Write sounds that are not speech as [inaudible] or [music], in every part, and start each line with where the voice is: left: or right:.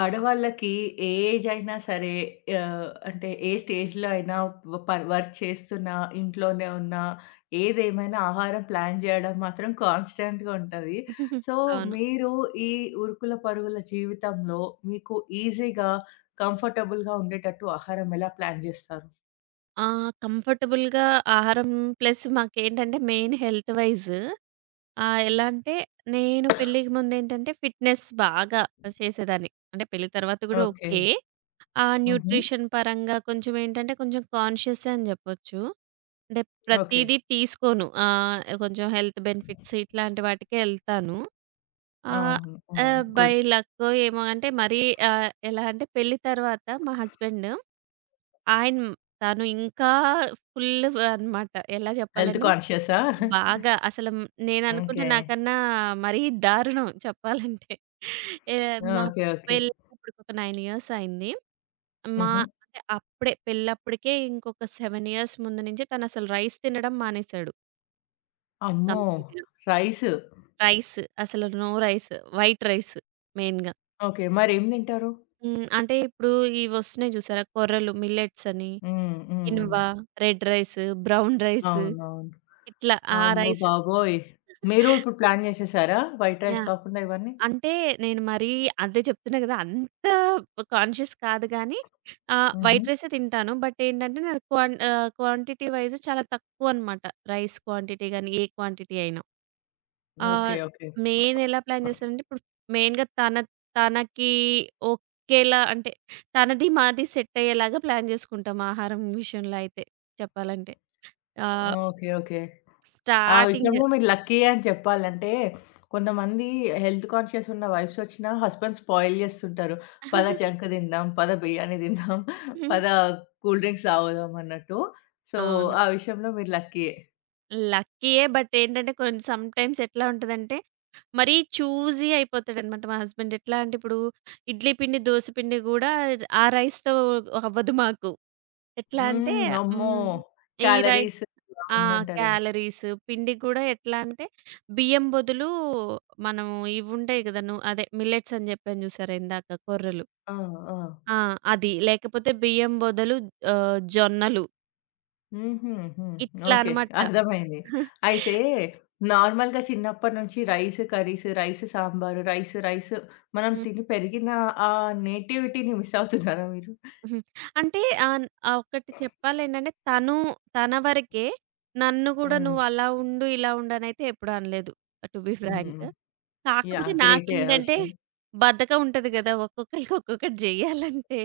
left: ఆడవాళ్ళకి ఏ ఏజ్ అయినా సరే అంటే ఏ స్టేజ్‌లో అయినా వ ప వర్క్ చేస్తున్నా, ఇంట్లోనే ఉన్నా, ఏదేమైనా ఆహారం ప్లాన్ జేయడం మాత్రం కాన్‌స్టాంట్‌గా ఉంటది.
right: హుహు.
left: సో,
right: అవును.
left: మీరు ఈ ఉరుకుల పరుగుల జీవితంలో మీకు ఈజీగా, కంఫర్టబుల్‌గా ఉండేటట్టు ఆహారం ఎలా ప్లాన్ జేస్తారు?
right: ఆ! కంఫర్టబుల్‌గా ఆహారం ప్లస్ మాకేంటంటే మెయిన్ హెల్త్ వైస్, ఎలా అంటే నేను పెళ్ళికి ముందేంటంటే ఫిట్‌నెస్ బాగా చేసేదాన్ని. అంటే పెళ్లి తర్వాత కూడా
left: ఓకే.
right: ఓకే.
left: హుహు.
right: న్యూట్రిషన్ పరంగా కొంచెం ఏంటంటే కొంచెం కాన్షియసే అని జెప్పొచ్చు. అంటే
left: ఓకే.
right: ప్రతీదీ తీసుకోను. కొంచెం హెల్త్ బెనిఫిట్స్ ఇట్లాంటి వాటికే ఎళ్తాను. ఆహ్,
left: అవును, అవును,
right: ఆహ్, బై
left: గుడ్.
right: లక్కో ఏమో అంటే మరీ ఎలా అంటే పెళ్లి తర్వాత మా హస్బెండ్ ఆయన తను ఇంకా ఫుల్ అన్నమాట. ఎలా
left: హెల్త్
right: చెప్పాలంటే
left: కాన్షియసా?
right: బాగా. అసలు నేననుకుంటే
left: ఓకే.
right: నాకన్నా మరీ దారుణం చెప్పాలంటే. ఏ మా
left: ఓకే. ఓకే.
right: పెళ్ళి ఇప్పటికొక 9 ఇయర్స్ అయింది. మా
left: హుహు.
right: అంటే అప్పుడే పెళ్ళప్పటికే ఇంకొక 7 ఇయర్స్ ముందు నుంచి తనసలు రైస్ తినడం మానేసాడు
left: అమ్మో!
right: కంప్లీట్‌గా.
left: రైసు.
right: రైస్ అసలు నో రైస్. వైట్ రైస్ మెయిన్‌గా.
left: ఓకే, మరేం తింటారు?
right: హ్మ్. అంటే ఇప్పుడు ఇవొస్తున్నాయి చూసారా? కొర్రలు మిల్లెట్స్ అని,
left: హ్మ్. హ్మ్. హ్మ్.
right: Quinoa, red rice, brown rice
left: అవునవును.
right: ఇట్లా ఆ
left: అమ్మ
right: రైసెస్.
left: బాబోయ్! మీరు ఇప్పుడు ప్లాన్ చేసేసారా? White rice
right: yeah!
left: కాకుండా ఇవన్నీ?
right: అంటే నేను మరీ అదే చెప్తున్నా గదా! అంత కాన్షియస్ కాదు గానీ,
left: హుహు.
right: వైట్ రైసే తింటాను. బట్ ఏంటంటే నాది క్వాంటిటీ వైస్ చాలా తక్కువనమాట. రైస్ క్వాంటిటీ గానీ, ఏ క్వాంటిటీ అయినా.
left: ఓకే.
right: Ah,
left: okay.
right: మెయిన్ ఎలా ప్లాన్ చేస్తానంటే ఇప్పుడు మెయిన్‌గా తనకి ఓకేలా అంటే తనది, మాది సెట్ అయ్యేలాగా ప్లాన్ జేసుకుంటాం ఆహారం విషయంలో అయితే చెప్పాలంటే. ఆహ్,
left: ఓకే. ఓకే. ఆ
right: స్టార్టింగ్
left: విషయంలో మీరు లక్కీయే అని చెప్పాలి. అంటే కొంతమంది హెల్త్ కాన్షియస్ ఉన్న వైఫ్స్ వచ్చినా హస్బెండ్ స్పాయిల్ చేస్తుంటారు. పద జంక్
right: [laughs]
left: తిందాం, పద బిర్యానీ తిందాం,
right: హ్మ్.
left: పద కూల్ డ్రింక్స్ తాగుదాం అన్నట్టు. సో,
right: అవును.
left: ఆ విషయంలో మీరు లక్కీయే.
right: లక్కీయే. బట్ ఏంటంటే కొన్ని సమ్ టైమ్స్ ఎట్లా ఉంటదంటే, మరీ చూజీ అయిపోతాడనమాట మా హస్బెండ్. ఎట్లా అంటే ఇప్పుడు ఇడ్లీ పిండి, దోస పిండి గూడా ఆ రైస్‌తో అవ్వదు మాకు. ఎట్లా అంటే
left: హ్మ్. అమ్మో!
right: హ్మ్. ఈ రై
left: క్యాలరీస్
right: ఆ!
left: అవన్నీ అంటారేమో.
right: క్యాలరీస్ పిండి గూడా ఎట్లా అంటే బియ్యం బదులు మనం ఇవుంటాయి కదా! అదే మిల్లెట్స్ అని చెప్పాను చూసారా ఇందాక కొర్రలు.
left: ఆ! ఆ!
right: ఆ! అది. లేకపోతే బియ్యం బదులు జొన్నలు.
left: హుహు. హ్మ్.
right: ఇట్లా
left: ఓకే,
right: అనమాట.
left: అర్థమైంది.
right: [laughs]
left: అయితే నార్మల్‌గా చిన్నప్పటి నుంచి rice curries, rice sambar, rice rice మనం తిని పెరిగిన ఆ నేటివిటీని మిస్ అవుతున్నారా మీరు?
right: హుహు. అంటే ఒకటి చెప్పాలేంటంటే తను తన వరకే, నన్ను గూడా
left: హ్మ్.
right: "నువ్వు అలా ఉండు, ఇలా ఉండు" అనైతే ఎప్పుడు అనలేదు. To be frank.
left: హ్మ్.
right: కాకపోతే
left: యాహ్! గ్రేటే ఆ
right: నాకేంటంటే
left: విషయం.
right: బద్ధకం ఉంటది గదా! ఒక్కొక్కళ్ళకి ఒక్కొక్కటి జేయాలంటే.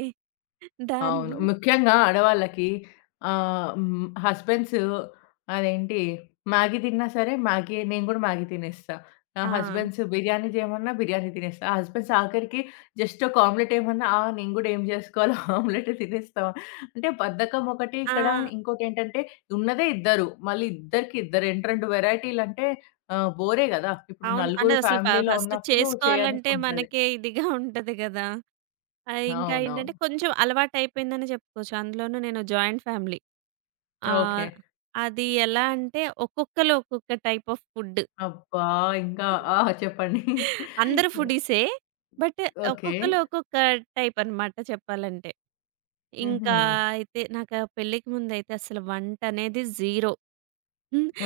right: దాని
left: అవును,
right: గు
left: ముఖ్యంగా ఆడవాళ్ళకి ఆహ్, హ్మ్. హస్బెండ్స్ అదేంటి మ్యాగీ తిన్నా సరే మ్యాగీ నేను గూడా మ్యాగీ తినేస్తా. నా
right: ఆ!
left: హస్బెండ్స్ బిర్యానీ చేయమన్నా బిర్యానీ తినేస్తా. హస్బెండ్స్ ఆఖరికి జస్ట్ ఒక ఆమ్లెట్ ఏమన్నా ఆ! నేను గూడా ఏం జేసుకోవాలో ఆమ్లెటే [laughs] తినేస్తా. అంటే బద్ధకం ఒకటి
right: ఆ!
left: ఇక్కడ, ఇంకోటేంటంటే ఉన్నదే ఇద్దరు. మళ్ళీ ఇద్దరికి ఇద్దరు 2, 2 వేరైటీలంటే బోరే గదా! ఇప్పుడు
right: అవును. అంటే
left: నలుగురు
right: అసలు
left: ఫ్యామిలీలో
right: ఫస్ట్
left: ఉన్నప్పుడు
right: చేసుకోవాలంటే
left: చేయనీకుంటది.
right: మనకే ఇదిగా ఉంటది గదా! ఆ! ఇంకా
left: అవునవును.
right: ఏంటంటే కొంచెం అలవాటయిపోయిందనే చెప్పుకోవచ్చు. అందులోనూ నేను జాయింట్ ఫ్యామిలీ.
left: ఓకే.
right: ఆహ్, అది ఎలా అంటే ఒక్కొక్కళ్ళు ఒక్కొక్క టైప్ ఆఫ్ ఫుడ్.
left: అబ్బా! ఇంకా ఆ! చెప్పండి.
right: అందరూ ఫుడీసే. But
left: okay.
right: ఒక్కొక్కళ్ళు ఒక్కొక్క టైప్ అన్నమాట చెప్పాలంటే.
left: హుహు.
right: ఇంకా అయితే నాకు ఆ పెళ్ళికి ముందయితే అసలు వంటనేది 0.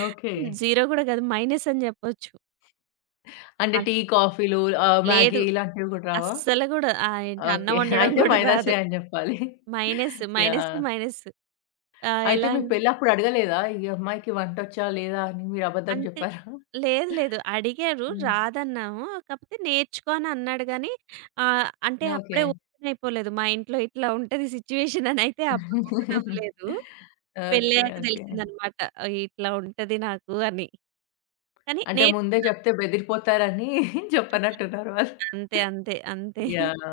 left: ఓకే.
right: 0 గూడా కాదు మైనస్ అని చెప్పొచ్చు.
left: అంటే
right: అల్
left: టీ, కాఫీలు,
right: లేదు.
left: మ్యాగీ ఇలాంటివి గూడా రావా?
right: అస్సలు గూడా ఏంటి అన్నం
left: ఓకే,
right: వండడం
left: అయితే
right: గూడా
left: మైనసే
right: రాదు.
left: అని జెప్పాలి.
right: మైనస్. మైనస్‌కి
left: యాహ్!
right: మైనస్. ఆహ్,
left: అయితే
right: ఎలా
left: మీ
right: అన్
left: పెళ్ళప్పుడు అడగలేదా? ఈ అమ్మాయికి వంటొచ్చా? లేదా? అని మీరు అబద్ధం
right: అంటే
left: జెప్పారా?
right: లేదు లేదు. అడిగారు.
left: హ్మ్.
right: రాదన్నాము. కాకపోతే నేర్చుకో అని అన్నాడు గానీ, అంటే అప్పుడే
left: ఓకే.
right: ఓపెన్ అయిపోలేదు. మా ఇంట్లో ఇట్లా ఉంటది సిట్యుయేషన్ అనైతే అప్పుడు ఓపెన్ అవ్వలేదు.
left: ఓకే.
right: పెళ్ళయ్యాక
left: ఓకే.
right: తెలిసిందనమాట. ఇట్లా ఉంటది నాకు అని. కానీ
left: అంటే ముందే
right: నేర్చుకున్నా.
left: జెప్తే బెదిరిపోతారని చెప్పనట్టున్నారు వాళ్ళు.
right: అంతే. అంతే. అంతే.
left: యాహ్!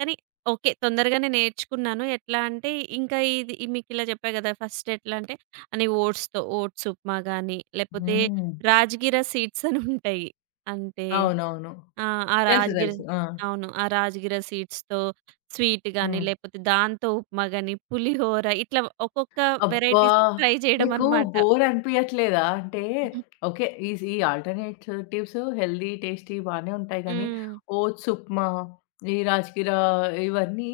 right: కానీ ఓకే. తొందరగానే నేర్చుకున్నాను. ఎట్లా అంటే ఇంకా ఇది మీకిలా చెప్పా గదా! ఫస్ట్ ఎట్లా అంటే ఓట్స్‌తో ఓట్స్ ఉప్మా గాని, లేపోతే
left: హ్మ్.
right: రాజగిర సీడ్స్ అని ఉంటాయి. అంటే
left: అవునవును.
right: ఆ! ఆ
left: తెలుసు,
right: రాజగిర
left: తెలుసు. ఆ!
right: అవును. ఆ రాజగిర సీడ్స్‌తో స్వీట్ గాని,
left: హ్మ్.
right: లేపోతే దాంతో ఉప్మా గాని, పులిహోర ఇట్లా ఒక్కొక్క
left: అబ్బా!
right: వేరైటీస్ ట్రై చేయడం
left: మీకు
right: అనమాట.
left: బోర్ అనిపియట్లేదా? అంటే
right: హుహు.
left: ఓకే. ఈస్ ఈ ఆల్టర్‌నేటివ్స్ హెల్తీ, టేస్టీ బానే ఉంటాయి గానీ,
right: హ్మ్.
left: ఓట్స్ ఉప్మా, ఈ రాజగిర ఇవన్నీ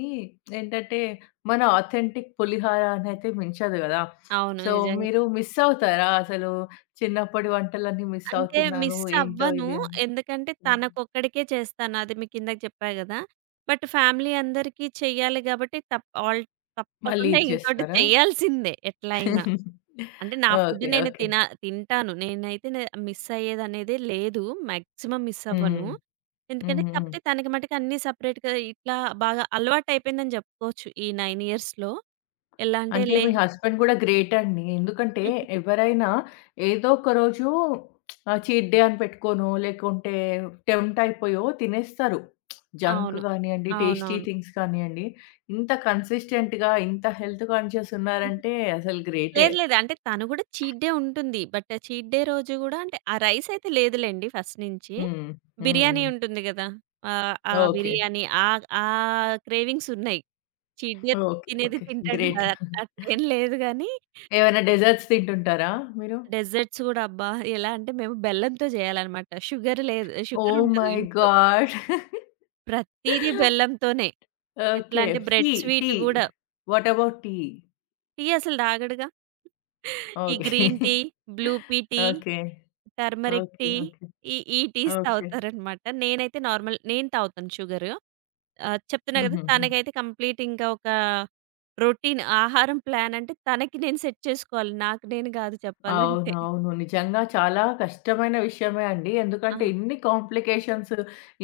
left: ఏంటంటే, మన ఆథెంటిక్ పులిహోరనైతే మించదు గదా!
right: అవును.
left: సో,
right: నిజంగా.
left: మీరు మిస్ అవుతారా అసలు? చిన్నప్పటి వంటలన్నీ మిస్
right: అంటే
left: అవుతున్నాను.
right: మిస్
left: ఏంటో
right: అవ్వను.
left: ఇది అని?
right: ఎందుకంటే
left: హ్మ్.
right: తనకొక్కడికే చేస్తాను. అది మీకు ఇందాక చెప్పా గదా! బట్ ఫ్యామిలీ అందరికీ చెయ్యాలి గాబట్టి
left: మళ్ళీ
right: తప్పకుండా
left: ఇది
right: ఇంకోటి
left: చేస్తారా?
right: చేయాల్సిందే ఎట్లైనా.
left: [laughs]
right: అంటే నా ఫుడ్
left: ఓకే.
right: నేను
left: ఓకే.
right: తిన తింటాను. నేనైతే నే మిస్ అయ్యేదనేదే లేదు. మాక్సిమం మిస్
left: హ్మ్.
right: అవ్వను.
left: హ్మ్.
right: ఎందుకంటే
left: హ్మ్.
right: కాకపోతే తనకి మటికి అన్నీ సెపరేట్‌గా ఇట్లా బాగా అలవాటయిపోయిందని జెప్పుకోవచ్చు. ఈ 9 ఇయర్స్‌లో. ఎలా అంటే
left: అంటే
right: లే
left: మీ హస్బెండ్ గూడా గ్రేట్ అండి. ఎందుకంటే ఎవరైనా ఏదో ఒక రోజు చీట్ డే అని పెట్టుకోనో, లేకుంటే టెంప్ట్ అయిపోయో తినేస్తారు. జంక్
right: అవును.
left: గానియండి, టేస్టీ
right: అవునవును.
left: థింగ్స్ కానియండి. ఇంత కన్సిస్టెంట్‌గా, ఇంత హెల్త్ కాన్షియస్ ఉన్నారంటే అసలు గ్రేటే.
right: లేదు లేదు. అంటే తను గూడా చీట్ డే ఉంటుంది. బట్ చీట్ డే రోజు గూడా అంటే ఆ రైస్ అయితే లేదులెండి ఫస్ట్ నుంచి.
left: హ్మ్. హ్మ్.
right: బిర్యానీ
left: హ్మ్.
right: ఉంటుంది గదా! ఆహ్, ఆ
left: ఓకే.
right: బిర్యానీ ఆ ఆ క్రేవింగ్స్ ఉన్నాయి. Cheat day
left: okay.
right: తినేది
left: ఓకే.
right: తింటాడు.
left: గ్రేట్.
right: అట్లేం లేదు గానీ,
left: ఏమైనా డెజర్ట్స్ తింటుంటారా మీరు?
right: డెజర్ట్స్ గూడా అబ్బా! ఎలా అంటే మేము బెల్లంతో జేయాలనమాట. షుగర్
left: ఓహ్
right: ఉండదు
left: మై
right: ఇంట్లో.
left: గాడ్!
right: ప్రతీదీ బెల్లంతోనే. ఎట్లా
left: ఓకే.
right: అంటే బ్రెడ్
left: టీ,
right: స్వీట్
left: టీ.
right: గూడా.
left: What about tea?
right: టీ అసలు తాగడుగా. ఈ
left: okay.
right: Green tea, blue pea tea,
left: okay.
right: Turmeric
left: okay.
right: Tea,
left: okay.
right: ఈ ఈ టీస్
left: ఓకే.
right: తాగుతారనమాట. నేనైతే నార్మల్ నేను తాగుతాను షుగరు. చెప్తున్నా కదా!
left: హుహుహు.
right: తనకైతే కంప్లీట్ ఇంకా ఒక రొటీన్ ఆహారం ప్లాన్ అంటే తనకి నేను సెట్ చేసుకోవాలి. నాకు నేను గాదు చెప్పాలంటే.
left: అవునవును, నిజంగా చాలా కష్టమైన విషయమే అండి.
right: ఆ!
left: ఎందుకంటే ఇన్ని కాంప్లికేషన్స్,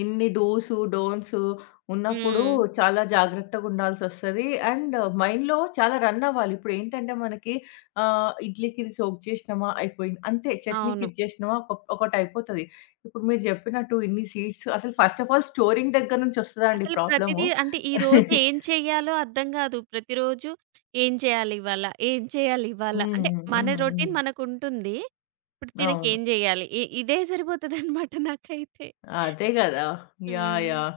left: ఇన్ని డూస్, డోంట్స్ ఉన్నప్పుడు
right: హ్మ్.
left: చాలా జాగ్రత్తగుండాల్సొస్తది. అండ్ మైండ్‌లో చాలా రన్ అవ్వాలి. ఇప్పుడేంటంటే మనకి ఇడ్లీకి ఇది సోక్ చేసినామా అయిపోయింది. అంతే చట్నీకి
right: అవును.
left: ఇది చేసినామా ఒకటయిపోతది. ఇప్పుడు మీరు చెప్పినట్టు ఇన్ని సీడ్స్ అసలు ఫస్ట్ ఆఫ్ ఆల్ స్టోరింగ్ దగ్గర నుంచి వస్తదండి
right: అసలు ప్రతిదీ
left: ప్రాబ్లము.
right: అంటే ఈరోజు ఏం చేయాలో అర్థం గాదు. ప్రతిరోజు ఏం చేయాలి ఇవాళ? ఏం చేయాలి ఇవాళ? అంటే
left: హ్మ్.
right: మన
left: హ్మ్.
right: రొటీన్
left: హ్మ్.
right: మనకుంటుంది. ఇప్పుడు
left: అవును,
right: తినకేం జేయాలి? ఇదే సరిపోతదనమాట నాకైతే.
left: అదే గదా! యాహ్!
right: హ్మ్.
left: యాహ్!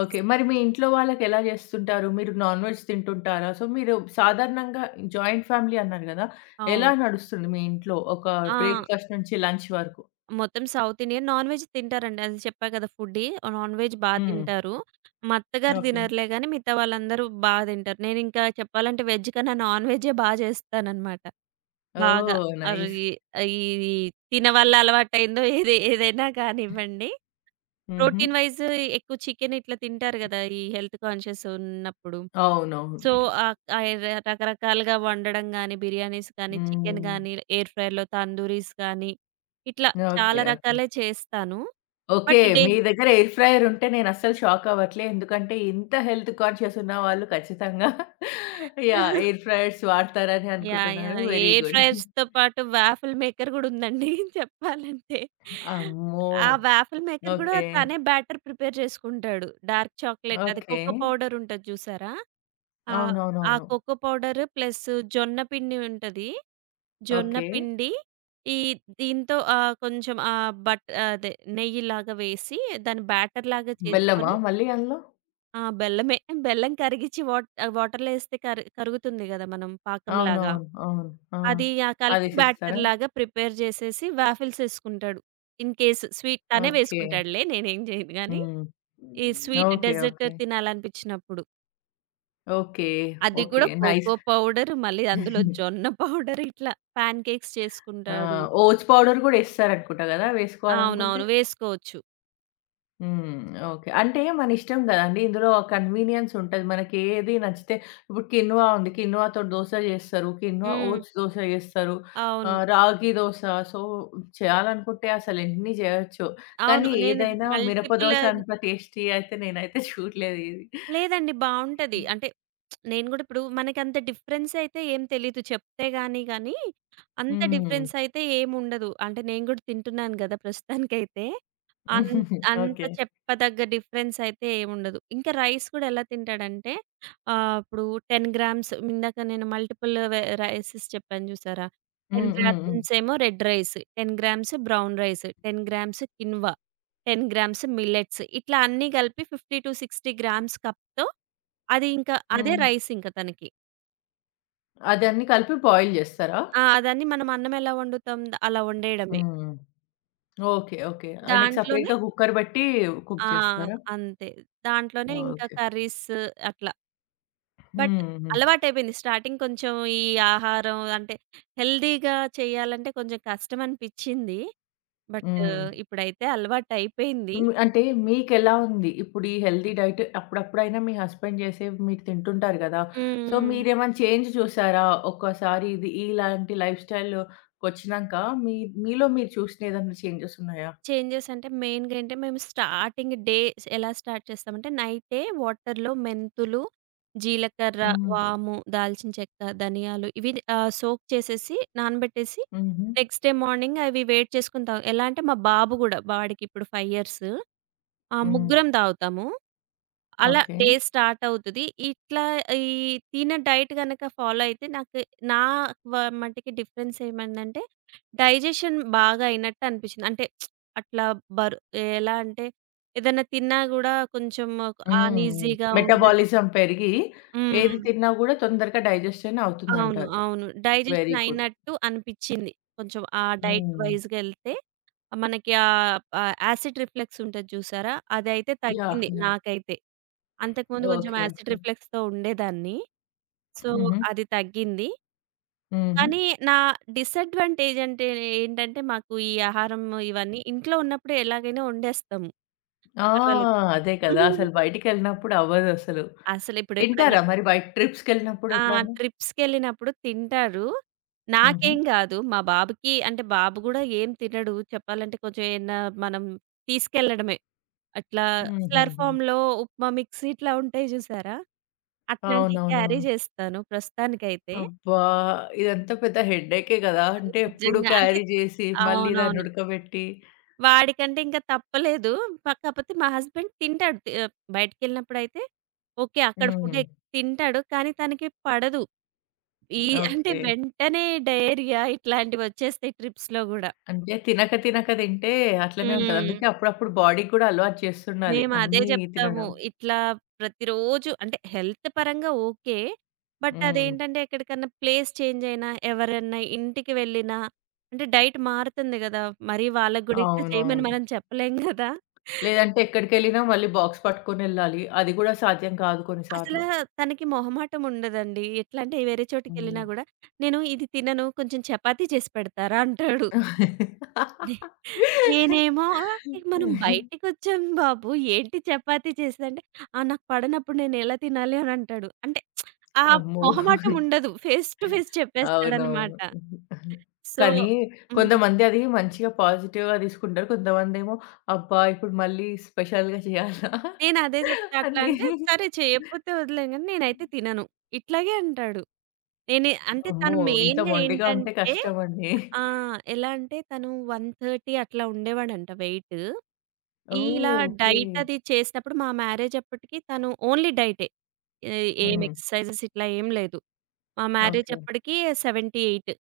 left: ఓకే. మరి మీ ఇంట్లో వాళ్ళకెలా జేస్తుంటారు? మీరు నాన్ వెజ్ తింటుంటారా? సో, మీరు సాధారణంగా జాయింట్ ఫ్యామిలీ అన్నారు గదా! ఎలా
right: అవును.
left: నడుస్తుంది మీ ఇంట్లో ఒక
right: ఆ!
left: బ్రేక్‌ఫాస్ట్ నుంచి లంచ్ వరకు?
right: మొత్తం సౌత్ ఇండియన్ నాన్ వెజ్ తింటారండి. అది చెప్పా కదా! ఫుడ్డీ. నాన్ వెజ్ బా
left: హ్మ్.
right: తింటారు. మా అత్తగారు
left: ఓకే.
right: తినరులే గానీ మిగతా వాళ్ళందరూ బా తింటారు. నేనింకా చెప్పాలంటే వెజ్ కన్నా నాన్ వెజ్జే బా చేస్తాననమాట. బాగా.
left: ఓహ్!
right: అవి
left: నైస్.
right: ఈ తినవల్ల అలవాటయిందో ఏదైనా కానివ్వండి.
left: హుహు.
right: ప్రోటీన్ వైజ్ ఎక్కువ చికెన్ ఇట్లా తింటారు గదా! ఈ హెల్త్ కాన్షియస్ ఉన్నప్పుడు.
left: అవునవును.
right: సో, ఆహ్, ఆహ్, ఎర రకరకాలుగా వండడం గానీ, బిర్యానీస్ కానీ, చికెన్
left: హ్మ్.
right: గానీ, ఎయిర్ ఫ్రైర్‌లో తందూరీస్ కానీ, ఇట్లా చాలా
left: ఓకే. ఓకే.
right: రకాలే చేస్తాను.
left: ఓకే.
right: బట్ డే
left: మీ దగ్గర ఎయిర్ ఫ్రైయర్ ఉంటే నేనస్సలు షాక్ అవ్వట్లే. ఎందుకంటే ఇంత హెల్త్ కాన్షియస్ ఉన్న వాళ్ళు ఖచ్చితంగా యాహ్! ఎయిర్
right: [laughs]
left: ఫ్రైయర్స్ వాడతారని
right: యాహ్!
left: అనుకుంటున్నాను.
right: యాహ్!
left: Very
right: air
left: good.
right: ఫ్రైయర్స్‌తో పాటు వాఫిల్ మేకర్ గూడా ఉందండి [laughs] చెప్పాలంటే.
left: అమ్మో!
right: ఆ వాఫిల్ మేకర్ గూడా
left: ఓకే.
right: తనే బ్యాటర్ ప్రిపేర్ చేసుకుంటాడు. డార్క్ చాక్లేట్ అది
left: ఓకే.
right: కోకో పౌడర్ ఉంటది చూసారా? ఆ! ఆ
left: అవునవునవును.
right: కోకో పౌడర్ ప్లస్ జొన్న పిండి ఉంటది. జొన్న
left: ఓకే.
right: పిండి ఈ దీంతో బట్ అదే నెయ్యిలాగా వేసి దాన్ని బ్యాటర్‌లాగా
left: బెల్లమా
right: చేసుకొని
left: మళ్ళీ అందులో?
right: ఆ! బెల్లమే. బెల్లం కరిగిచ్చి వాటర్‌లో ఏస్తే కరుగుతుంది గదా! మనం పాకంలాగా.
left: అవునవును, అవును. ఆ!
right: అది ఆ కలిపి
left: అదేసిస్తారా?
right: బ్యాటర్‌లాగా ప్రిపేర్ జేసేసి వాఫిల్స్ ఏసుకుంటాడు. ఇన్ కేస్ స్వీట్ తనే
left: ఓకే.
right: వేసుకుంటాడులే. నేనేం జేయను గానీ.
left: హ్మ్.
right: ఈ స్వీట్
left: ఓకే.
right: Dessert
left: okay.
right: తినాలనిపించినప్పుడు.
left: ఓకే.
right: అది
left: ఓకే,
right: గూడా
left: నైస్.
right: కోకో పౌడర్ మళ్ళీ అందులో జొన్న పౌడర్ ఇట్లా పాన్ కేక్స్
left: ఆ!
right: చేసుకుంటాడు.
left: ఓట్స్ పౌడర్ గూడా ఎస్తారనుకుంటా గదా! వేసుకోవాలనుకుంటే?
right: అవునవును. వేసుకోవచ్చు.
left: హ్మ్. ఓకే. అంటే మన ఇష్టం గదండీ! ఇందులో కన్వీనియన్స్ ఉంటది. మనకి ఏది నచ్చితే ఇప్పుడు కిన్వా ఉంది. కిన్వాతోటి దోస జేస్తారు. కిన్వా
right: హ్మ్.
left: ఓట్స్ దోస జేస్తారు.
right: అవును.
left: రాగి దోస. సో, చేయాలనుకుంటే అసలు ఎన్ని జేయొచ్చు.
right: అవును.
left: కానీ
right: నేను
left: ఏదైనా మిరప
right: మల్టిపుల్
left: దోస
right: ఆహ్,
left: అంత టేస్టీ అయితే నేనైతే చూడలేదు ఏది.
right: లేదండి. బావుంటది. అంటే నేను గూడా ఇప్పుడు మనకంత డిఫరెన్స్ అయితే ఏం తెలీదు. చెప్తే గాని గానీ, అంత
left: హ్మ్.
right: డిఫరెన్స్ అయితే ఏముండదు. అంటే నేను గూడా తింటున్నాను గదా! ప్రస్తుతానికైతే. అన్
left: [laughs]
right: అంత
left: ఓకే.
right: చెప్పదగ్గ డిఫరెన్స్ అయితే ఏముండదు. ఇంకా రైస్ గూడా ఎలా తింటాడంటే ఇప్పుడు 10 గ్రామ్స్, ఇందాక నేను మల్టిపుల్ రైసెస్ చెప్పాను జూసారా? 10
left: హ్మ్. హ్మ్. హ్మ్.
right: గ్రామ్స్ ఏమో red rice, 10 grams brown rice, 10 grams quinoa, 10 grams millets ఇట్లా అన్నీ గలిపి 50-60 గ్రామ్స్ కప్. సో, అది ఇంకా అదే
left: హ్మ్.
right: రైస్ ఇంక తనకి.
left: అదన్నీ కలిపి బాయిల్ జేస్తారా?
right: ఆ! దాన్ని మనం అన్నం ఎలా వండుతాం అలా వండేయడమే.
left: హ్మ్. ఓకే. ఓకే. ఆయనకి
right: దాంట్లోనే
left: సెపరేట్‌గా కుక్కర్ బెట్టి కుక్
right: ఆ!
left: చేస్తారా?
right: అంతే. దాంట్లోనే ఇంకా
left: ఓకే.
right: కర్రీస్ అట్లా. బట్
left: హ్మ్. హ్మ్.
right: అలవాటయిపోయింది. స్టార్టింగ్ కొంచెం ఈ ఆహారం అంటే హెల్తీగా చేయాలంటే కొంచెం కష్టం అనిపిచ్చింది. బట్
left: హ్మ్.
right: ఇప్పుడైతే అలవాటయిపోయింది.
left: హ్మ్. అంటే మీకెలా ఉంది? ఇప్పుడు ఈ హెల్తీ డైట్ అప్పుడప్పుడైనా మీ హస్బెండ్ చేసేవి మీరు తింటుంటారు గదా! సో,
right: హ్మ్.
left: మీరేమైనా చేంజ్ చూసారా? ఒక్కసారి ఇది ఇలాంటి లైఫ్ స్టైల్‌కొచ్చినంక మీ మీలో మీరు చూసిన ఏదైనా చేంజెస్ ఉన్నాయా?
right: చేంజెస్ అంటే మెయిన్‌గా ఏంటే మేము స్టార్టింగ్ డే ఎలా స్టార్ట్ చేస్తామంటే నైటే వాటర్‌లో మెంతులు, జీలకర్ర,
left: హ్మ్.
right: వాము, దాల్చిన చెక్క, ధనియాలు ఇవి సోక్ చేసేసి నానబెట్టేసి
left: హుహు.
right: నెక్స్ట్ డే మార్నింగ్ అవి వేడి చేసుకొని తాగు, ఎలా అంటే మా బాబు గూడా వాడికిప్పుడు 5 ఇయర్స్. ఆ!
left: హ్మ్.
right: ముగ్గురం తాగుతాము. అలా
left: ఓకే.
right: డే స్టార్ట్ అవుతది. ఇట్లా ఈ తిన డైట్ గనక ఫాలో అయితే నాకు నా వ మటికి డిఫరెన్స్ ఏమైందంటే, డైజెషన్ బాగా అయినట్టు అనిపిచ్చింది. అంటే అట్లా బరు ఎలా అంటే ఏదైనా తిన్నా గూడా కొంచెం
left: హ్మ్. హ్మ్.
right: అన్‌ఈజీగా ఉండడం.
left: మెటబాలిజం పెరిగి ఏది
right: హ్మ్.
left: తిన్నా గూడా తొందరగా డైజెషన్
right: అవును.
left: అవుతుందంటారు.
right: అవును.
left: Very
right: digestion
left: good.
right: అయినట్టు అనిపిచ్చింది. కొంచెం ఆ డైట్
left: హ్మ్.
right: వైస్‌గా ఎళ్తే. మనకి ఆహ్, ఆహ్, యాసిడ్ రిఫ్లెక్స్ ఉంటది చూసారా? అదైతే
left: యాహ్!
right: తగ్గింది
left: యాహ్!
right: నాకైతే. అంతకుముందు కొంచెం
left: ఓకే.
right: Acid
left: okay.
right: రిఫ్లెక్స్‌తో ఉండేదాన్ని. సో,
left: హుహు.
right: అది తగ్గింది.
left: హుహు.
right: కానీ నా డిసడ్వాంటేజ్ అంటే ఏంటంటే, మాకు ఈ ఆహారం ఇవన్నీ ఇంట్లో ఉన్నప్పుడే ఎలాగైనా వండేస్తాము.
left: ఆ!
right: పర్వాలేదు.
left: అదే కదా!
right: [laughs]
left: అసలు బయటికెళ్ళినప్పుడు అవ్వదసలు.
right: అసలు ఇప్పుడు ఎప్పుడైనా
left: తింటారా మరి బయట ట్రిప్స్‌కెళ్ళినప్పుడు
right: ఆ!
left: ఎప్పుడన్నా?
right: ట్రిప్స్‌కెళ్ళినప్పుడు తింటారు.
left: హుహు.
right: నాకేం గాదు. మా బాబుకి, అంటే బాబు గూడా ఏం తినడు. చెప్పాలంటే కొంచెం ఏమన్నా మనం తీసుకెళ్లడమే. అట్లా స్లర్ప్
left: హుహుహు.
right: ఫామ్‌లో ఉప్మా మిక్స్ ఇట్లా ఉంటాయి చూసారా? అట్లాంటివి క్యారీ
left: అవునవునవును.
right: చేస్తాను ప్రస్తుతానికైతే.
left: అబ్బా! ఇదంతా పెద్ద హెడేకే గదా! అంటే ఎప్పుడు
right: నిజంగా అంటే
left: క్యారీ జేసి, మళ్ళీ దాన్ని
right: అవునవును.
left: ఉడకబెట్టి.
right: వాడికంటే ఇంక తప్పలేదు. కాపోతే మా హస్బెండ్ తింటాడు. బయటికెళ్ళినప్పుడైతే ఓకే. అక్కడ ఫుడ్
left: హ్మ్.
right: ఎక్ తింటాడు. కానీ తనకి పడదు. ఈ అంటే
left: ఓకే.
right: వెంటనే డయేరియా ఇట్లాంటివొచ్చేస్తాయి ట్రిప్స్‌లో గూడా.
left: అంటే తినక తినక తింటే అట్లనే ఉంటది.
right: హ్మ్.
left: అందుకే అప్పుడప్పుడు బాడీకి గూడా అలవాటు చేస్తుండాలి
right: మేము అదే
left: అన్నీ
right: జెప్తాము.
left: తినడం.
right: ఇట్లా ప్రతిరోజు అంటే హెల్త్ పరంగా ఓకే. బట్
left: హ్మ్.
right: అదేంటంటే ఎక్కడికన్నా ప్లేస్ చేంజ్ అయినా, ఎవరన్నా ఇంటికి వెళ్ళినా అంటే డైట్ మారుతుంది గదా! మరి వాళ్ళకి గూడా ఇట్లా చేయమని
left: అవునవును.
right: మనం చెప్పలేం గదా!
left: లేదంటే ఎక్కడికెళ్ళినా మళ్ళీ బాక్స్ పట్టుకొనెళ్ళాలి. అది గూడా సాధ్యం కాదు కొన్ని
right: అసల
left: సార్లు.
right: తనకి మొహమాటం ఉండదండి. ఎట్లా అంటే వేరే చోటికెళ్ళినా
left: హ్మ్.
right: గూడా, "నేను ఇది తినను, కొంచెం చపాతీ చేసి పెడతారా?" అంటాడు. నే- నేనేమో "ఏ మనం బయటికొచ్చాం బాబు ఏంటి చపాతీ చేస్తే" అంటే, "ఆ నాకు పడనప్పుడు నేనెలా తినాలి" అని అంటాడు. అంటే ఆ!
left: అమ్మో!
right: మొహమాటం ఉండదు. ఫేస్ టు ఫేస్
left: అవునవును.
right: చెప్పేస్తాడనమాట. సో
left: కానీ
right: హ్మ్.
left: కొంతమంది అది మంచిగా పాజిటివ్‌గా తీసుకుంటారు. కొంతమందేమో అబ్బా! ఇప్పుడు మళ్ళీ స్పెషల్‌గా చేయాలా
right: నేనదే జెప్తా. అట్లా
left: అని.
right: అంటే, "సరే చేయకపోతే వదిలేం గానీ నేనైతే తినను." ఇట్లాగే అంటాడు. నేనే అంటే
left: అమ్మో!
right: తను
left: ఇంత
right: మెయిన్‌గా
left: మొండిగా ఉంటే
right: ఏంటంటే
left: కష్టమండి.
right: ఆ! ఎలా అంటే తను 130 అట్లా ఉండేవాడంట వెయిట్.
left: ఓహ్!
right: ఇలా
left: ఓకే.
right: డైట్ అది చేసినప్పుడు మా మ్యారేజ్ అప్పటికి తను ఓన్లీ డైటే. ఏ ఏం
left: హ్మ్.
right: ఎక్సర్‌సైజెస్ ఇట్లా ఏం లేదు. మా మ్యారేజ్
left: ఓకే.
right: అప్పటికి 78.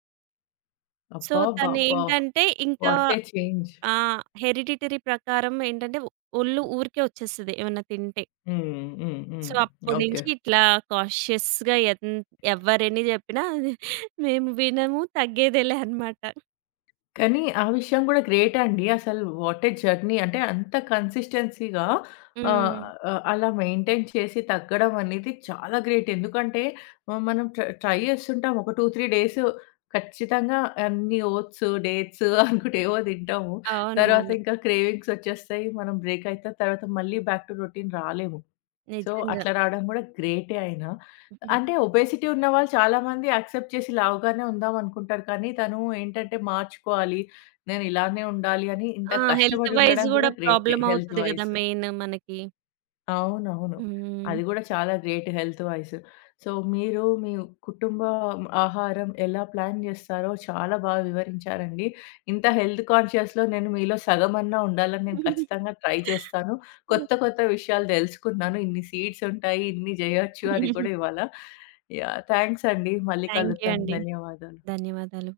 right: సో
left: అబ్బా! అబ్బా! అబ్బా!
right: తనేంటంటే ఇంకా
left: వాట్ ఎ చేంజ్.
right: ఆ! హెరిడిటరీ ప్రకారం ఏంటంటే ఒళ్ళు ఊరికే వచ్చేస్తది ఏమన్నా తింటే.
left: హ్మ్. హ్మ్. హ్మ్.
right: సో, అప్పటి నుంచి
left: ఓకే.
right: ఇట్లా కాషియస్‌గా ఎవ్వరెన్ని చెప్పినా మేము వినము తగ్గేదేలే అన్నమాట.
left: కానీ ఆ విషయం గూడా గ్రేట్ అండి. అసలు వాట్ ఏ జర్నీ అంటే అంత కన్సిస్టెన్సీగా ఆహ్,
right: హ్మ్.
left: ఆహ్, అలా మెయింటైన్ చేసి తగ్గడం అనేది చాలా గ్రేట్. ఎందుకంటే మనం ట్రై చేస్తుంటాం. ఒక 2, 3 డేస్ ఖచ్చితంగా అన్ని ఓట్స్, డేట్స్ [laughs] అనుకుంట ఏవో తింటాము. తర్వాత
right: అవునవును.
left: ఇంకా క్రేవింగ్స్ వచ్చేస్తాయి. మనం బ్రేక్ అయితాం. తర్వాత మళ్ళీ బ్యాక్ టు రొటీన్ రాలేము. సో,
right: నిజంగా.
left: అట్లా రావడం గూడా గ్రేటే అయినా. అంటే ఒబేసిటీ ఉన్నవాళ్ళు చాలామంది యాక్సెప్ట్ చేసి లావుగానే ఉందాం అనుకుంటారు. కానీ తను ఏంటంటే మార్చుకోవాలి. నేను ఇలానే ఉండాలి అని ఇంత
right: ఆ! హెల్త్
left: కష్టపడి
right: వైస్
left: ఉండడం
right: గూడా
left: గూడా గ్రేటే
right: ప్రాబ్లమ్
left: హెల్త్
right: అవుతది గదా!
left: వైస్.
right: మెయిన్ మనకి.
left: అవునవును.
right: హ్మ్.
left: అది గూడా చాలా గ్రేట్ హెల్త్ వైస్. సో, మీరు మీ కుటుంబ ఆహారం ఎలా ప్లాన్ జేస్తారో చాలా బాగా వివరించారండి. ఇంత హెల్త్ కాన్షియస్‌లో నేను మీలో సగమన్నా ఉండాలని నేను ఖచ్చితంగా ట్రై చేస్తాను. కొత్త కొత్త విషయాలు దెలుసుకున్నాను. ఇన్ని సీడ్స్ ఉంటాయి, ఇన్ని జేయొచ్చు అని కూడా ఇవాళ యాహ్! థాంక్స్ అండి. మళ్ళీ
right: థాంక్ యూ [laughs]
left: కలుద్దాం.
right: అండి.
left: ధన్యవాదాలు.
right: ధన్యవాదాలు.